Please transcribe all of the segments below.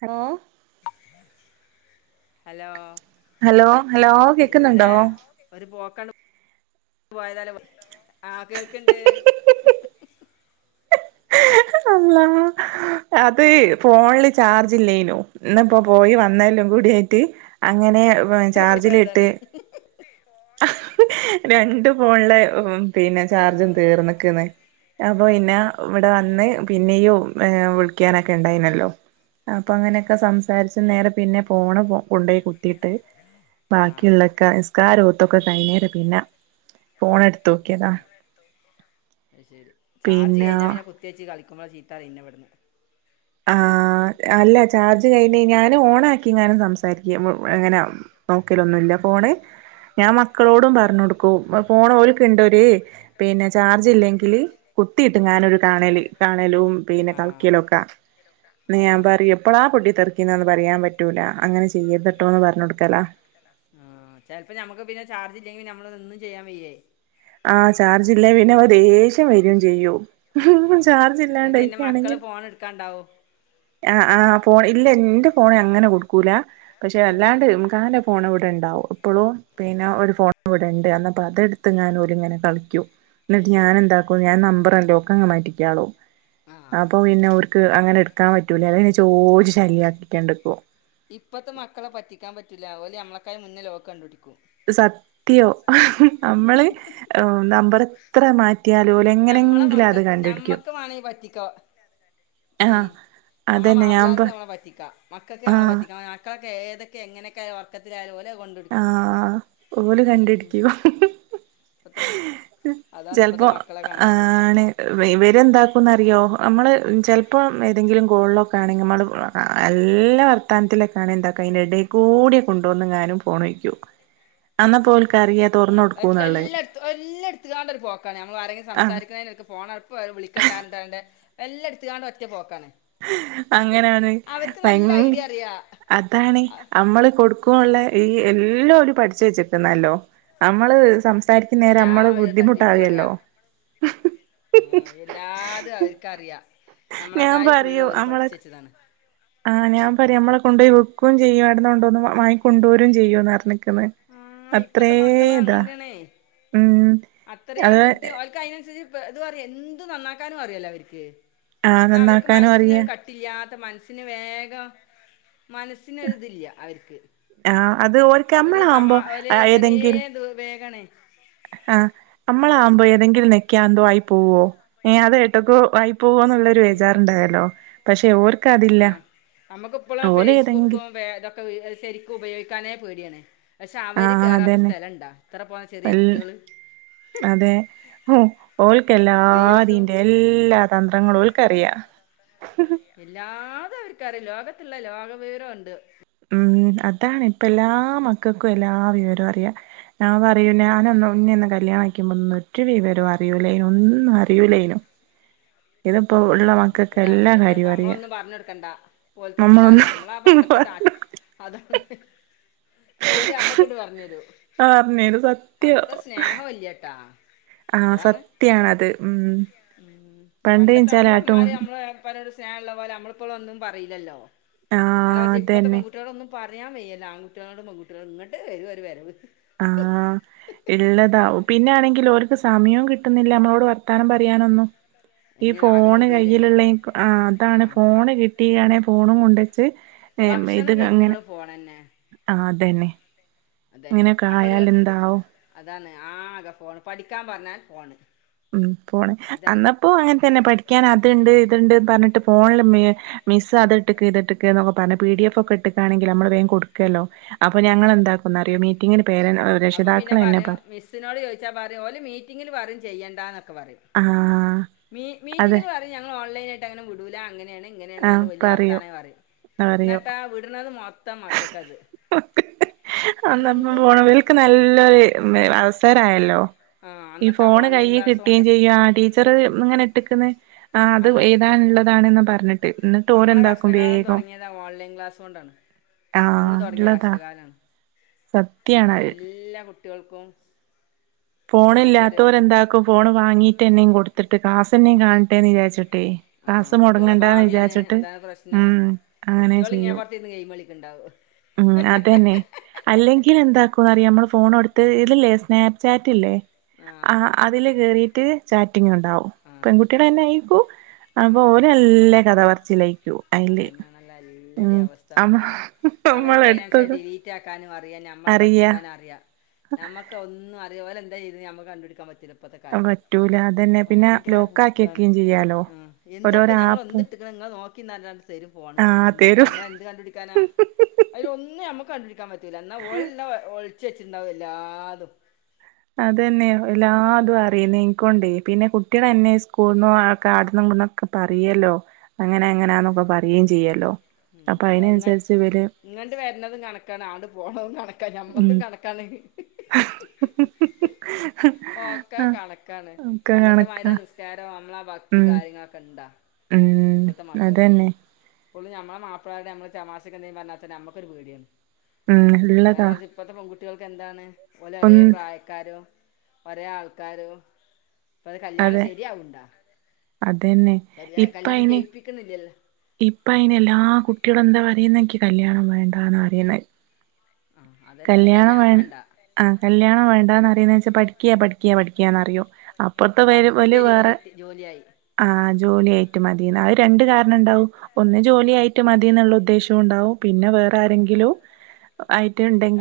Hello hello hello hello കേക്കുന്നുണ്ടോ? [unintelligible] [inaudible] ആഹ് കേൾക്കിണ്ട് അല്ലാഹ് അത് ഫോണിൽ ചാർജ് ഇല്ലേനു, ഇന്നിപ്പോ പോയി വന്നേ [unintelligible] അങ്ങനെ ഒരു പോയതാണ് ചാർജിലിട്ട് [inaudible] ആ രണ്ട് ഫോൺലും പിന്നെ ആ ചാർജും തീർന്നക്ന്ന് [unintelligible] പിന്നെ ഇവിടെ വന്ന് തന്നെ പിന്നെയും ഏ വിളിക്കാനൊക്കെ ഇണ്ടായിനല്ലോ അപ്പൊ അങ്ങനെയൊക്കെ സംസാരിച്ച് നേരെ പിന്നെ പോണ പോ കൊണ്ടോയി കുത്തിട്ട് ആ ബാക്കിയുള്ളക്ക നിസ്കാരോത്തു ക്കെകൈഞ്ഞേരെ പിന്നെ ഫോണടുത്തൊക്കിയതാ അത് പിന്നാ മ്മള ചീത്താ പറയും ഇന്നെ ഇവിടുന്ന് ആഹ അല്ല ചാർജ് കഴിഞ്ഞ ഞാന് ഓണാക്കിങ്ങാനും സംസാരിക്കും [unintelligible] നോക്കലൊന്നുല്ലാ ഫോണ് ഞാൻ ആ മക്കളോടും ആ പറഞ്ഞോടുക്കും ഫോൺ ഓരിക്കുണ്ടൊര് പിന്നെ ചാർജി ല്ലെങ്കി ല് കുത്തിയിറ്റിങ്ങനൊരു കാണല് കാണലും പിന്ന ആ കളിക്കിലോക്ക ന്ന് ഞാൻ അതാണ് പറയു എപ്പളാ പൊട്ടി തെറിക്കിന്നേന്ന് പറയാൻ പറ്റൂല അങ്ങനെ ചെയ്യര്ത്ട്ടോ ന്ന് പറഞ്ഞുകൊടുക്കാല ആ ചിലപ്പോ നമ്മുക്ക് പിന്നെ ചാർജ് ഇല്ലെങ്കി നമ്മളത് ഒന്നും ചെയ്യാൻ വയ്യേ ആഹ ചാർജില്ലെ പിന്നെ ദേഷ്യം വരയും ചെയ്യും [inaudible] ചാർജില്ല ങ്ങൾക്ക് ന്നെ മക്കള് ഫോണ് എടുക്കാണ്ടാവും ആഹ ആഹ ഫോൺ ഇല്ല ന്റെ ഫോൺ അങ്ങനെ കൊടുക്കൂല പക്ഷെ അല്ലാണ്ട് [unintelligible] ഫോൺ ഇവിടെ ണ്ടാവും എപ്പളും പിന്നെ ഒരു ഫോൺ ഇവിടെണ്ട് എന്ന അപ്പൊതെടുത്ത്ങ്ങാനും ഓര് ഇങ്ങനെ കളിയ്ക്കും അത് എന്നിട്ട് ഞാൻ ശരി എന്താക്കും ഞാൻ നമ്പറല ലോക്ക് അങ് മാറ്റികാളും ആ അപ്പൊ പിന്നെ ഓർക് അങ്ങനെ എടുക്കാൻ പറ്റൂല ങ്ങനെ ചോയിച്ചു ശല്യാക്കി കൊണ്ടീക്കും ഇപ്പത്തെ മക്കളെ പറ്റിക്കാൻ പറ്റൂല. ഓല് ഞമ്മളക്കാ മുന്നേ ലോക്ക് കണ്ട് പിടിക്കും സത്യോ നമ്മള് നമ്പർ എത്ര മാറ്റി നമ്മളെ മക്കക്ക് ഞമ്മക്ക് വേണ പറ്റിക്കോ ആഹ് ഉം നമ്മളെ അതന്നെ ഞാൻ മാപ്പളാർക് പ നമ്മളെ പറ്റിക്ക മക്കൾക്ക് നമ്മളെ ആഹ് പറ്റിക്ക [inaudible] ഏതൊക്കെ എങ്ങനൊക്കെ ഉർക്കത്തിലായാലും ഓല് ആആ ഓല് കണ്ടിടിക്കും [inaudible] [unintelligible] ഇപ്പത്തെ ചിലപ്പോ മക്കളെ കണക്ക് [unintelligible] ഇവര് എന്താക്കുംന്ന് അറിയോ അമ്മള് ചെല്പം ഏതെങ്കിലും കോളിലൊക്കെ ആണെങ്കിനമ്മള് നല്ല വർത്താനത്തിലൊക്കെ ആണെങ്കി എന്താക്കു അതിൻ്റെ ഇടെക്കൂടെ കൂടി കൊണ്ടുവന്നങ്ങാനും ഫോൺ വക്കൂ അന്നപ്പോ ഓൾ ആ് എല്ല എല്ലാടുത്ത് എല്ലാടുത്തോ [unintelligible] ണ്ടരുപോക്കാണ് നമ്മൾ ആരെങ്കിലും ആഹ് സംസാരിക്കുന്നേനെടയ്ക്ക് ഫോൺ [unintelligible] [unintelligible] എല്ലാ എടുത്തിട്ടാണ്ട് ഒറ്റ പോക്കാണ് അങ്ങനാണ് അവർക്ക് ബയി നല്ല ഐഡിയ അറിയാ അതാണ് അമ്മള് കൊടുകൊള്ളാ ഈ എല്ലോരും പഠിച്ചു വെച്ചിക്കുന്നല്ലോ നമ്മള് സംസാരിക്കുന്നരെ നമ്മള് ബുദ്ധിമുട്ടാവുകല്ലോ ആ എല്ലാര്തും അവർക്കറിയാം ഞാൻ നമ്മളൊക്കായിം ഫുൾ ഓല് പഠിച് വെച്ചതാണ് ആഞാൻ പറയാ നമ്മളെ കൊണ്ട് പോയി വെക്കും ചെയ്യുംവിടന്ന് കൊണ്ടോന്ന് വങ്ങി കൊണ്ടുരും ചെയുന്ന് പറഞ്ഞിക്ക് ആഹ് ഇപ്പത്തെ മക്കള് അത്രേതാ അങ്ങനെയാണേ ഉം അത്രയും അത് ബുദ്ധി ഒലക് അയിനനുസരിച്ച് ഇത് എന്തു നന്നാക്കാനും അറിയല്ലോ അവർക്ക് ആ എന്ന അവർക്ക് നന്നാക്കാനും മനസിന് അറിയ ഒരു കട്ടില്ലാത്ത മനസിന് വേഗം മനസ്സിനൊരിതില്ല അവര്ക്ക് ആ അത് ഓര്ക്ക് ഒരു സമാ നമ്മളാവുമ്പോ ഒരു ചെറിയ ഏതെങ്കിലും ദ ബെഖാന്നെ ആ നമ്മളാവുമ്പോ ഏതെങ്കിലും നെക്ക്കിയ ന്തോ ആയി പോവോ എ അതിയയിട്ടക്കെ ആയി പോകന്നുള്ളരു വേജാറുണ്ടായല്ലോ പക്ഷെ ഓർ ആ നമ്മുക്കിപ്പള ഫേസ്ബുക്കും ഏതെങ്കിലും [unintelligible] [unintelligible] ശരിക്കും ഉപയോഗിക്കാനേ പേടിയാണ് പക്ഷെ ആ അവര് കേറാത്ത അതന്നെ സ്ഥലംണ്ടാ ഇത്ര പോന്ന ചെറിയ വല്ല കുട്ടികള് അതെ ഹ റീൽസും ഓൾക്കെല്ലാതീന്റെ എല്ലാ തന്ത്രമ് ന്ത്ര ങ്ങളും ഓല്ക്കറിയ എല്ലാതും അവർക്കറിയ ലോകത്തുള്ള ലോക വിവരംണ്ട് ഉം അതാണ് ഇപ്പ എല്ലാ മക്കക്കും എല്ലാ വിവരവും അറിയാം ഞാൻ പറയൂ ഞാനന്ന് ഇന്നെന്ന് കല്യാണ കൈ ക്കിയ്പോ ഒന്നും ഒരു വിവരം അറിയുലനോ ഒന്നും അറിയുല്ലേനു ആ ഇപ്പത്തെ അവസ്ഥൊക്കെപ്പ കാര്യവും അറിയാ നമ്മളൊന്നും പറഞ്ഞ കൊടുക്കണ്ടാ ഓലക്ക് ഇങ്ങട്ട് അറിയാം നമ്മള നമ്മളൊന്നും പണ്ടത്തെ [unintelligible] അതാണ് ഇപ്പ ഓല് ഞമ്മക് ഇട്ട് പറഞ്ഞരു പറഞ്ഞേരും പണ്ടത്തെ സ്നേഹം ഇല്ലട്ടാ ആസത്യണത് ഉ ഉം പണ്ടത്തെ നമ്മളുമ്മാര് നമ്മള് പല ഒരു സ്നേഹം ഉള്ള പോലെ നമ്മളിപ്പോഴും ഒന്നും പറയില്ലല്ലോ നേരെ ആഹ് മറിച് ഇപ്പത്തെ അതന്നെ പെൺകുട്ടികളൊടോന്നും പറയാൻ വയ്യല്ല ആൺകട്ടികളോടും പെകുട്ടികളോടും ഇങ്ങോട്ട് വരുംരു വരവ് ആഹ ഇള്ളതാവും പിന്നെ ആണെങ്കിൽ ഓര്ക് സമയവും കിട്ടുന്നില്ല നമ്മളോട് വർത്താനം പറയാനൊന്നും ഈ അയിന് ആകെ ഫോണ് മൊബൈലല്ലേ കയ്യിലുള്ളെ ആ അതാണ് ഫോണ് കിട്ടിയണെ ഫോണും കൊണ്ട് ച്ച് ഇത് ഭക്ഷണം അങ്ങനെ കഴിക്കുമ്പളും ഫോണെന്നെ ആ അതന്നെ അതന്നെ ഇങ്ങനെയൊക്കെ അപ്പൊ ര് ആയാലെന്താവും അതാണ് ആകെ ഫോണ് പഠിക്കാൻ പർഞ്ഞാ ഫോണ് ഉം ഫോണ് ഇതാണ് അന്നപ്പോ അങ്ങൻ തന്നെ പഠിക്കാൻ അത്ണ്ട് ഇത്ണ്ട്ന്ന് പറഞ്ഞിട്ട് ഫോണില് മി മിസ്സ് അത്ട്ട്ക്ക് ഇത്ട്ട്ക്ക് എന്നൊക്കെ പറഞ്ഞ പി ഡി എഫ് ഒക്കെ ഇട്ടക്കയാണെങ്കിൽ നമ്മള് വേം കൊടുക്കുവല്ലോ അപ്പൊ ഞമ്മള് എന്താക്കുന്നറിയോ മീറ്റിങ്ങിന് പേര അപ്പൊ പിന്നെ രക്ഷിതാക്കളെന്നെ പറിം പറയും മിസ്സിനോട് ചോയ്ച്ചാ പറിം ഓല് മീറ്റിങ്ങില് പറിം ചെയ്യണ്ടാന്ന് ന്നൊക്കെ പറിം ആ മീ അതെ മീറ്റിങ്ങില് പറിം ഞങ്ങള് ഓൺലൈനായിട്ട് അങ്ങനെ വിടൂല അങ്ങ നെണ് ആ ഇങ്ങനെണ്ന്നർഞ്ഞ് വെല്ല്യ പറയും വർത്താനം പറിം എന്നട്ട വിട്ന്നത് മൊ അന്ന എന്ത് [unintelligible] പോണ വെൽക്ക് നെ നല്ലൊരു മെ അവസരയല്ലോ ആ ഈ അന്നത്തെ ഫോണ് ഓൺലൈൻ കൈയ്യീ ക്ലാസ് കിട്ടേം കൊണ്ട് ചെയ്യും ആ ടീച്ചറ് ഇങ്ങനെ ഇട്ട്ക്ക്ണ് ആ അത് അന്ന് ഏതാണ്ള്ളതാണ് ന്ന് പർഞ്ഞിട്ട് ന്നട്ട് നമ്മളെ ഓരെന്താക്കും കഷ്ടകാലം വേഗം തുടങ്ങിയത് ആ ഓൺലൈൻ ക്ലാസ് കൊണ്ടാണ് ആ അന്ന് തൊടങ്ങ്യ കഷ്ടകാലാണ് സത്യാണത് എല്ലാ കുട്ട്യ ൾക്കും ഫോണ് ഇല്ലാത്തോരെന്താക്കും ഫോണ് വാങ്ങീ ട്ടെന്നെം കൊട്ത്തിട്ട് ക്ലാസെന്നെം കാണട്ടേന്ന് വിചാരിച്ചി ആ കുട്ട്യളെ ഭാ വ്യാണ് അതാണ് പ്രശ്നം ഉം അങ്ങനെ കുട്ട്യേള് ഇങ്ങേ ചെയ്യും പൊർത്തി ര്ന്ന് ഗെയിം മാളിക്ക്ണ്ടാവും [unintelligible] ഉം അതന്നെ അല്ലെങ്കിൽ എന്താ ക്കുഅറിയാം നമ്മൾ ഫോണൊട്ത്ത് ഇതില്ലേ സ്നാപ്ചാറ്റില്ലേ ആഹ് ആ അതില് കേറിട്ട് ട്ട് ങ്ങനെണ്ടാവും ആഹ് പെൺകുട്ട്യേ ളന്നായിരിക്കും അപ്പൊ ആഹ് ഓരല്ല കഥപർച്ചിലായ്ക്കൂ അയില് അതന്നെയാണല്ലോ എല്ലരേം അവസ്ഥ ഉം മോളെ അവർക്ക് അയ്നൻസ നമ്മളെടുത്തത് ഡിലീറ്റാക്കാനും അറിയാം ഞമ്മളെ അറിയ പറ്റിക്കാനും അറിയാം നമ്മക്കൊന്നും അറിയൂല്ലെന്ത ചെയ്യുന്നെ നമ്മക്ക് കണ്ടുപിടിക്കാൻ പറ്റില്ലൊ പറ്റൂല അതന്നെ പിന്നെ ഭയങ്കര ലോക്ക് ആക്കി ബുധാണ് വെക്കുകയും ചെയ്യാലോ ആഹ് എന്താപ്പ ഓരോരോ ഞങ്ങൾ ആപ്പും എന്തിട്ടെക്കണെ നിങ്ങളെ നോക്കില്ലാണ്ട് തരും ഫോണ് ആ എന്ത് തരും ഞമ്മള് എന്ത് കണ്ടുപിക്കാനാ അതിൽ ഒന്നും ഞമ്മക്ക് കണ്ടുപിടിക്കാൻ പറ്റ പറ്റൂല എന്നാ ഓൽ എല്ലാം ഒളിച്ച് വെച്ചിണ്ടവും എല്ലാതും അത് തന്നെയോ എല്ലാതും അറിയുന്നെക്കൊണ്ട് പിന്നെ കുട്ടിയാളെന്നെ സ്കൂൾന്നും ആഡ്ന്നും ഇവട്ന്നും ഒ ഒക്കെ പറിയുവല്ലോ അങ്ങനഇങ്ങനാന്നൊക്കെ പറിയെം ചെയ്യൂല്ലോ ഞങ്ങ ഇങ്ങട്ട് വരണതും കണക്കാണ് അങ്ങട് പോണതും കണ ക്ക ഉം ഞമ്മക്കും കണക്കാണ് ഓക്കെ ആ കണക്കാണ് ഒക്കെ കണക്കാ പണ്ടത്തെമാതിരി നിസ്കാരം നമ്മളാഭക്തി ഉം കാര്യങ്ങളൊക്കെ ഇണ്ടാ ഉം ഇപ്പത്തെ മക്കക്ക് അതന്നെ പുള്ളി ഞമ്മള് മാപ്പിളമരുടെ ഞമ്മള് തമാശക്കന്തെക്കിലും പറഞ്ഞാ തന്നെ നമ്മകൊരു പേടിയാ ഉം ഉള്ളതാ കുട്ടിയൾക്ക് എന്താണ് പോലെ ഒരേ പ്രായക്കാരും ഒരേ ആൾക്കാരും അപ്പാ അത് കല്യാണം അതെ ശരിയാവുണ്ടാ അതന്നെ ശരിയാ ഇപ്പ കല്യാണം ഇനി കഴിപ്പിക്കുന്നില്ലല്ലോ ഇപ്പ അയിന് എല്ലാ കുട്ടികളും എന്താ പറയുന്നെനിക്ക് കല്യാണം വേണ്ടന്നാ പറയുന്നെ. ആ അതന്നെയാണ് കല്യാണം വേ വേണ്ട ആഹ് കല്യാണം വേണ്ടന്നറിയുന്നെച്ചാ പഠിക്കിയ പഠിക്കിയ പഠിക്കുന്നറിയൂ. അപ്പറത്തെ പേര് പോല പഠിപ്പിട്ടിയ വേറെ ജോലി ജോലിയായി ആഹ് പ ജോലിയായിട്ട് മതിന്ന് ഒരു രണ്ട് കാരണം ഉണ്ടാവും ഒന്ന് ജോലിയായിട്ട് മതി എന്നുള്ള ഉദ്ദേശം ഉണ്ടാവും പിന്നെ വേറെ ആരെങ്കിലും ആ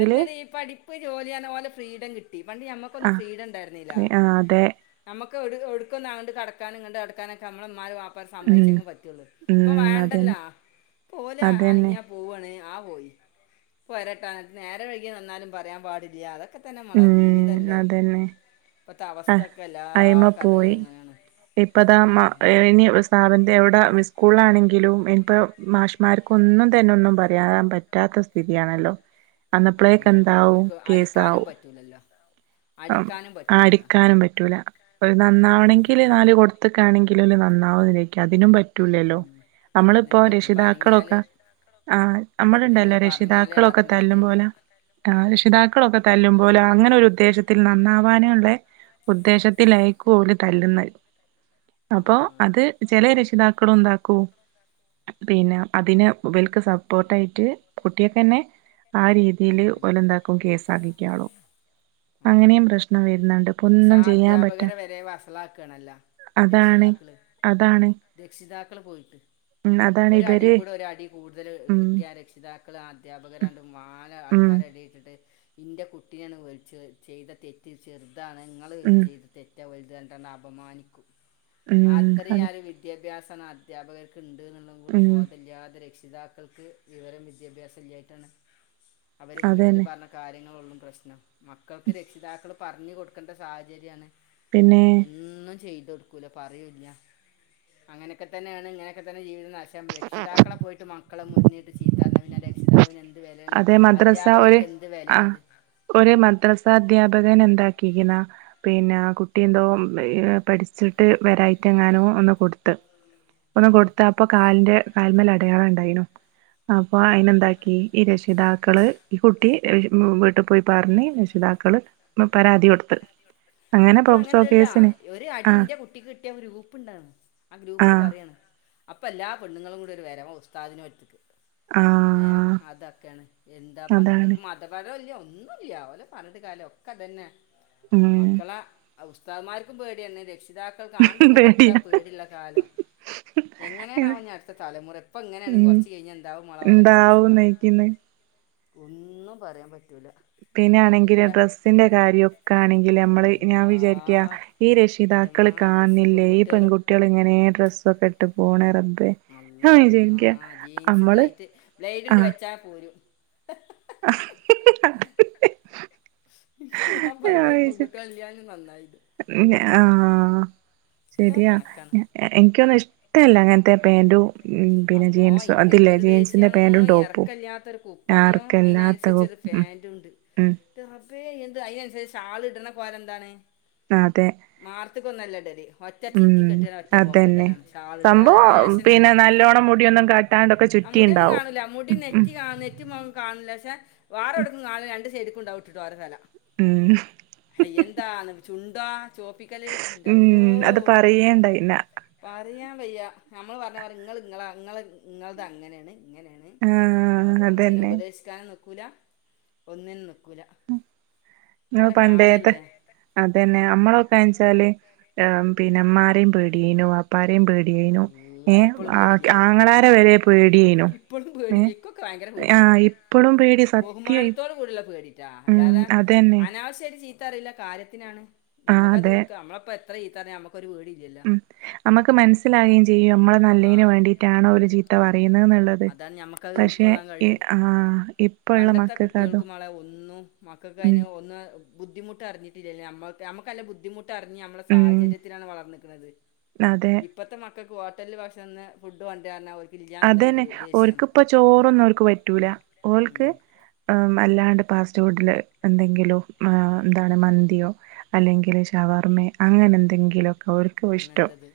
അല്ലാതി ഈ പഠിപ്പ് ജോലിയാന്നപോലെ ഫ്രീഡം കിട്ടി പണ്ട് ആ ഞമ്മക്കൊന്നും ഫ്രീഡാവിണ്ടാരുന്നില്ല ആ അതെ നമ്മ ഒക്കെ ഒടു ഒടുക്കുന്നണ്ട് കടക്കാനും കണ്ട് കടക്കാനൊക്കെ നമ്മൾമ്മാര് വാ ഇപ്പോ ഉം സമ്മയിച്ചങ്ങു പറ്റുള്ളൂ ഇപ്പ ഉം അതന്നെ വേണ്ടല്ലോ പോലെ അതന്നെ ആ പോയി പോരട്ടാ നേരെവൈകിവന്നാലും പറയാൻ പാടില്ല അതൊ- ക്കെ തന്നെ മൊളെ ഉം ജീവിതല്ലേ അതന്നെ ഇപ്പത്തെ അഹ് അവസ്ഥാക്കെ എല്ലാ കഥകളും ഇങ്ങനെയാണ് ഇപ്പതാമ്മ ഉം. ഇനി സ്ഥാപന്തി എവിടെ സ്കൂളിലാണെങ്കിലും ഇനിപ്പോ മാഷ്മാർക്കൊന്നും തന്നെ ഒന്നും പറയാൻ പറ്റാത്ത സ്ഥിതിയാണല്ലോ അന്നപളെക്കെന്താവും കേസാവും അല്ല. അടിക്കാനും പറ്റൂല ഒരു നന്നാവണെങ്കില് നാല് കൊടുത്ത്ക്കാണെങ്കിൽ [unintelligible] നന്നാവുന്നേക്കും അതിനും പറ്റൂലല്ലോ ഉം നമ്മളിപ്പോ അതിനും പറ്റില്ല ഇപ്പ അനങ്ങിയാല് രക്ഷിതാക്കളൊക്കെ. ആഹ് നമ്മളിണ്ടല്ലോ എന്തെങ്കിലും പറഞ്ഞാല് രക്ഷിതാക്കളൊക്കെ ആത്മഹത്യ തല്ലും ചെയ്യാ പോലെ ആഹ് രക്ഷിതാക്കളൊക്കെ തല്ലും ലാ അങ്ങനെ ഒരു ഉദ്ദേശത്തിൽ നന്നാവാനുള്ളെ ഉദ്ദേശത്തിലായിക്കൊല് തല്ലുന്നത് അപ്പൊ തല്ലുന്നത് അത് ചില രക്ഷിതാക്കളും എന്താക്കും പി പിന്ന അതിന് ഇവൽക്ക് സപ്പോർട്ടായിട്ട് കുട്ടിയെക്കന്നെ ആ രീതില് ആര് ഓലേന്താകും കേസാക്കിക്ക്യോളും അങ്ങനെയും പ്രശ്നം വരുന്നോണ്ട് ഇപ്പൊ പക്ഷെ ഒന്നും ആ ചെയ്യാൻ പറ്റാ അധ്യാപകരെ വരെ വഷളാക്കാണല്ല രക്ഷിതാക്കള് രക്ഷിതാക്കള് പോയിട്ട് ഉം അതാണ് ഒരു അടി ഇവര് കൂടെ ഒരു അടി കൂടുതല് ഉം കിട്ടിയാ രക്ഷിതാക്കൾ അധ്യാപകരാണ്ടും വാ- ഉം ആൾക്കാരെ എടെ ഇട്ടിട്ട് ഇന്റെ കുട്ടിയാണ് വിളിച്ച് ചെയ്ത തെറ്റ് ചെറു താണ് നിങ്ങള് ഉം ചെയ്ത തെറ്റാ വലുതാ പറഞ്ഞിട്ടന്ന് അപമാനിക്കും ഉം അത്രെയേ ആ അതെ ഒരു വിദ്യാഭ്യാസം അധ്യാപകർക്കിണ്ട്ന്നുള്ളാംകൂടി ഉം ബോധല്യതേ രക്ഷ് പിതാക്കൾക്ക് വിവരം വിദ്യാഭ്യാസം ഇല്ല്യയിട്ടാണ് അവര് വീട്ടില് അതന്നെ പറഞ്ഞ കാര്യങ്ങ [unintelligible] പ്രശ്നം മക്കൾക്ക് രക്ഷിതാക്കള് പറഞ്ഞു കൊടുക്കേണ്ട സാഹചര്യാണ് പിന്നെ ഒന്നും ചെയ് തോടുക്കൂല പറയും ഇല്ല അങ്ങനൊക്കെതന്നെയാണ് ഇങ്ങനെയൊക്കെ തന്നെ ജീവിതം നഷ് [unintelligible] രക്ഷിതാക്കളെ പോയിട്ട് മക്കളെ മൂന്നിട്ട് ചീത്തറഞ്ഞ പിന്നെ രക്ഷിതാവിന് എന്ത് വിലയില്ല അതെ മദ്രസ ഒരു അധ്യാപകൻക്ക് എന്ത് ആഹ് വിലയുള്ളത് ഒരു മദ്രസ അദ്ധ്യാപകന് എന്താക്കിക്ക്ണാ പിന്നെ കുട്ട്യന്തോ പഠിച്ചിട്ട് വരായിട്ടെങ്ങാനോ ഒന്ന് കൊട്ത്ത് ഒന്ന് ഉം കൊടുത്ത അപ്പൊ കാലിന്റെ കാല്മേൽ അടയാളണ്ടായിനു അപ്പൊ ഉം അയ്‌നെന്താക്കി രക്ഷിതാക്കള് ഈ കുട്ടി വീട്ടി പോയി പർഞ്ഞ് രക്ഷിതാക്കള് പരാതി കൊടുത്ത് അങ്ങനെ പോക്സോ ഇപ്പളങ്ങനെല്ലല്ലാ കേസിന് ഒരു അടി ആഹ് ഇന്റെ കുട്ടിക്ക് കിട്ട്യാ ഗ്രൂപ്പ് ണ്ട [unintelligible] ആ ഗ്രൂപ്പില് ആഹ് പറയാണ് അപ്പല്ലാ പെണ്ണ്ങ്ങളുംകൂടി ഒരു വരവാ ഉസ്താദിൻ്റെ ട്ത്ത്ക്ക് ഏ ആഹ് അതക്കെണ് എന്താ പണ്ടത്തെ അതാണ് പ്പോ മതപഠനൂല്ല ഒ ന്നുല്ല ഓലെ പർഞ്ഞിട്ട് കാര്യല്ല ഒക്കെതെന്നെ ഉം അഅ് ഉസ്താഅ്മാര്ക്കും പേട്യാ ണ് രക്ഷിതാക്കൾക്ക് ആണ്ടുഇങ്ങടൊക്കെ പേടിയാ പെടിള്ള കാലം എങ്ങനെണാവോ ഞ്അട്ത്ത തലമുറ ഇപ്പൊ ഇങ്ങനാണെങ്കിൽ ഉം കൊർച്ച് കഴിഞ്ഞ എന്താവും മോളെ ഒലക്കവസ്ഥ ഉ [unintelligible] ഒന്നും പറയാൻ പറ്റ പിന്നണെങ്കിലും ഡ്രസ്സിന്റെ കാര്യൊക്കണെങ്കി ലെമ്മൾ ഞാൻ അള്ളാ വിചാരിക്ക ഈ രക്ഷിതാക്കള് എന്റെമ്മാ കാണ് ഡ്രസ്സ് ണില്ലേ ഈ പെൺകുട്ടികള് പെൺകുട്ട്യേള്ങ്ങനെ ഡ്രസ്സ് കെട്ട് പോണെ റ അള്ളാന്റെ മ്മാ ജിൻസ് നമ്മള് ട്ടൈറ്റ് ബ്ലൈഡണ്ട് ആഹ് വെച്ച പോരും [unintelligible] ഞാ പറ്യാ ഇൻക്കൊന്നും പെൺകുട്ട്യോള്ല്ലാഞ്ഞെ നന്നായിന്ന് ശെരിയാ എനിക്കൊ [unintelligible] പ്പല്ലേ അങ്ങൻത്തെ പാന്റും പിന്നെ അള്ളാ ജീൻസ് എനിക്ക് അതില്ലേ എന്തൊരു ജീൻസിന്റെ പാന്റും ടോപ്പും പ്പയം ആർക്കല്ലാത്ത അയ്നൻസരിച്ചൊരു ഉം പാന്റുണ്ട് ഉം ൻ്റെ റ ബ്ബേ എന്ത് അയ്നൻസരിച്ച് ഷാളിട്ണെ കോലന്താണ് അതെ മാർത്ത്ക്കൊന്നല്ല ടല് ഒറ്റ ഉം ചിറ്റി കെട്ടി ഒറ്റ പോക്ക അതന്നെ ഇടലാണ് ഷാള്ട അ സംഭവം ഫേഷനാണ് പിന്നെ നല്ലോണം മുടിയൊന്നും കാട്ടാണ്ടൊക്കെ മുടിയൊന്നും ചുറ്റിണ്ടാവും കാണൂല മുടി ഉം നെറ്റി കാണ് നെറ്റി, മൊഖം കാണ് പഷേ വാറൊട്ന്ന് കാണൂല രണ്ട് സൈഡ് ക്ക്ണ്ടാവും ഇട്ടിട്ട് ഓരോ തല ഉം ചുണ്ടോ ചോപ്പിക്കല് ഉം ഇൻ്റള്ളോ ഉം അത് പറയേണ്ടയിന പറയാൻ വെയ്യ നമ്മൾ പർഞ്ഞാ പറിം നിങ്ങള് ഇങ്ങളാ നിങ്ങള് നിങ്ങൾതങ്ങനെണ് ആ അതന്നെ ക്കൂല ഒന്നിനും നിക്കൂല നി പണ്ടേത്തെ അതന്നെ നമ്മളൊക്കെയാച്ചാല് ആ പിന്നെ ഇമ്മനെയും പേടിനോ വാപ്പാനെയ പേടായിനു അല്ല ഏ ഇപ്പോഴും പേടില്ലേ ആങ്ങളാണെ വരെ പേടിയിനു ഇപ്പോഴും ഏ പേടിയില്ല ഇക്കൊക്കെ ഭയങ്കര പേടിയാണ് ആഹ് ഇപ്പോളും പേടി സത്യമായി ബഹുമാനത്തോട് കൂടിയുള്ള പേടിട്ടാ അല്ലാതെ അനാവശ്യട്ട് ചീത്ത പറയില്ല കാര്യത്തിനാണ് ആഹ് നമുക്കത് അതെ ഉക്ക നമ്മളപ്പ എത്ര ചീത്ത പറഞ്ഞാലും ഉം നമ്മുക്ക് മനസ്സിലാകുകയും ചെയ്യും നമ്മള ആ നല്ലതിന് വേണ്ടിയിട്ടാണോ ഒരു ചീത്ത പറഞ്ഞത് പറയുന്നന്നുള്ളത് അതാണ് നമുക്കത് പക്ഷെ ഉൾക്കൊള്ളാൻ കഴിയും ആ ഇപ്പ ഉള്ള പണ്ടത്തെ മക്കൾക്ക് അതോ കുട്ടികൾക്ക് മോളെ ഒന്നും മക്കൾക്ക് ഉം അയിന് ഒന്നും ബുദ്ധിമുട്ട് അറിഞ്ഞിട്ടില്ല നമ്മക്ക് അല്ലെ ബുദ്ധിമുട്ട് അറിഞ്ഞു നമ്മളെ ഉം സാഹചര്യത്തിലാണ് വളർന്നക്കുന്നത് അതെ ഇപ്പത്തെ മ ഹോട്ടലിൽ ഭക്ഷണം ഒന്ന് ഫുഡ്കൊണ്ടര അവർക്ക് ഇല്ലന്നുണ്ടെങ്കിൽ അവക്കിപ്പോ ചോറൊന്നും അവർക്ക് പറ്റൂല ഓൾക്ക് ഉം. അല്ലാണ്ട് ഫാസ്റ്റ് ഫുഡിൽ എന്തെങ്കിലോ എന്താണ് മന്തിയോ അല്ലെങ്കിൽ ഷവർമ്മ അങ്ങനെ എന്തെങ്കിലുംക്ക അങ്ങനത്തത്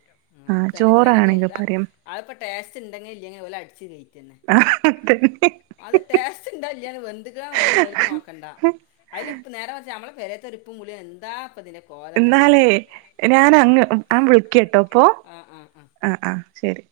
അ തന്നെക്ക ചോറാണെങ്കിൽ തന്നേക്ക പറയും അതിപ്പോ ടേസ്റ്റ് ണ്ടെ ഇല്ലങ്കി ഓല് അടിച്ച് ക ആഹ അത് ടേസ്റ്റ് ഇണ്ടോ ഇല്ലയോ വെന്തിക്കലോ ഒന്നും ഒരുക്ക് നോക്കണ്ട അതില ഇപ്പ നേരം മറിച്ചു നമ്മള [unintelligible] ഉപ്പും പുളി എന്താ ഇപ്പ ഇതില് എന്നാലേ ഞാനങ്ങ് ൻ വിളിക്കി കേട്ടോ അപ്പൊ ആ ആ ആഹ ആ ശരി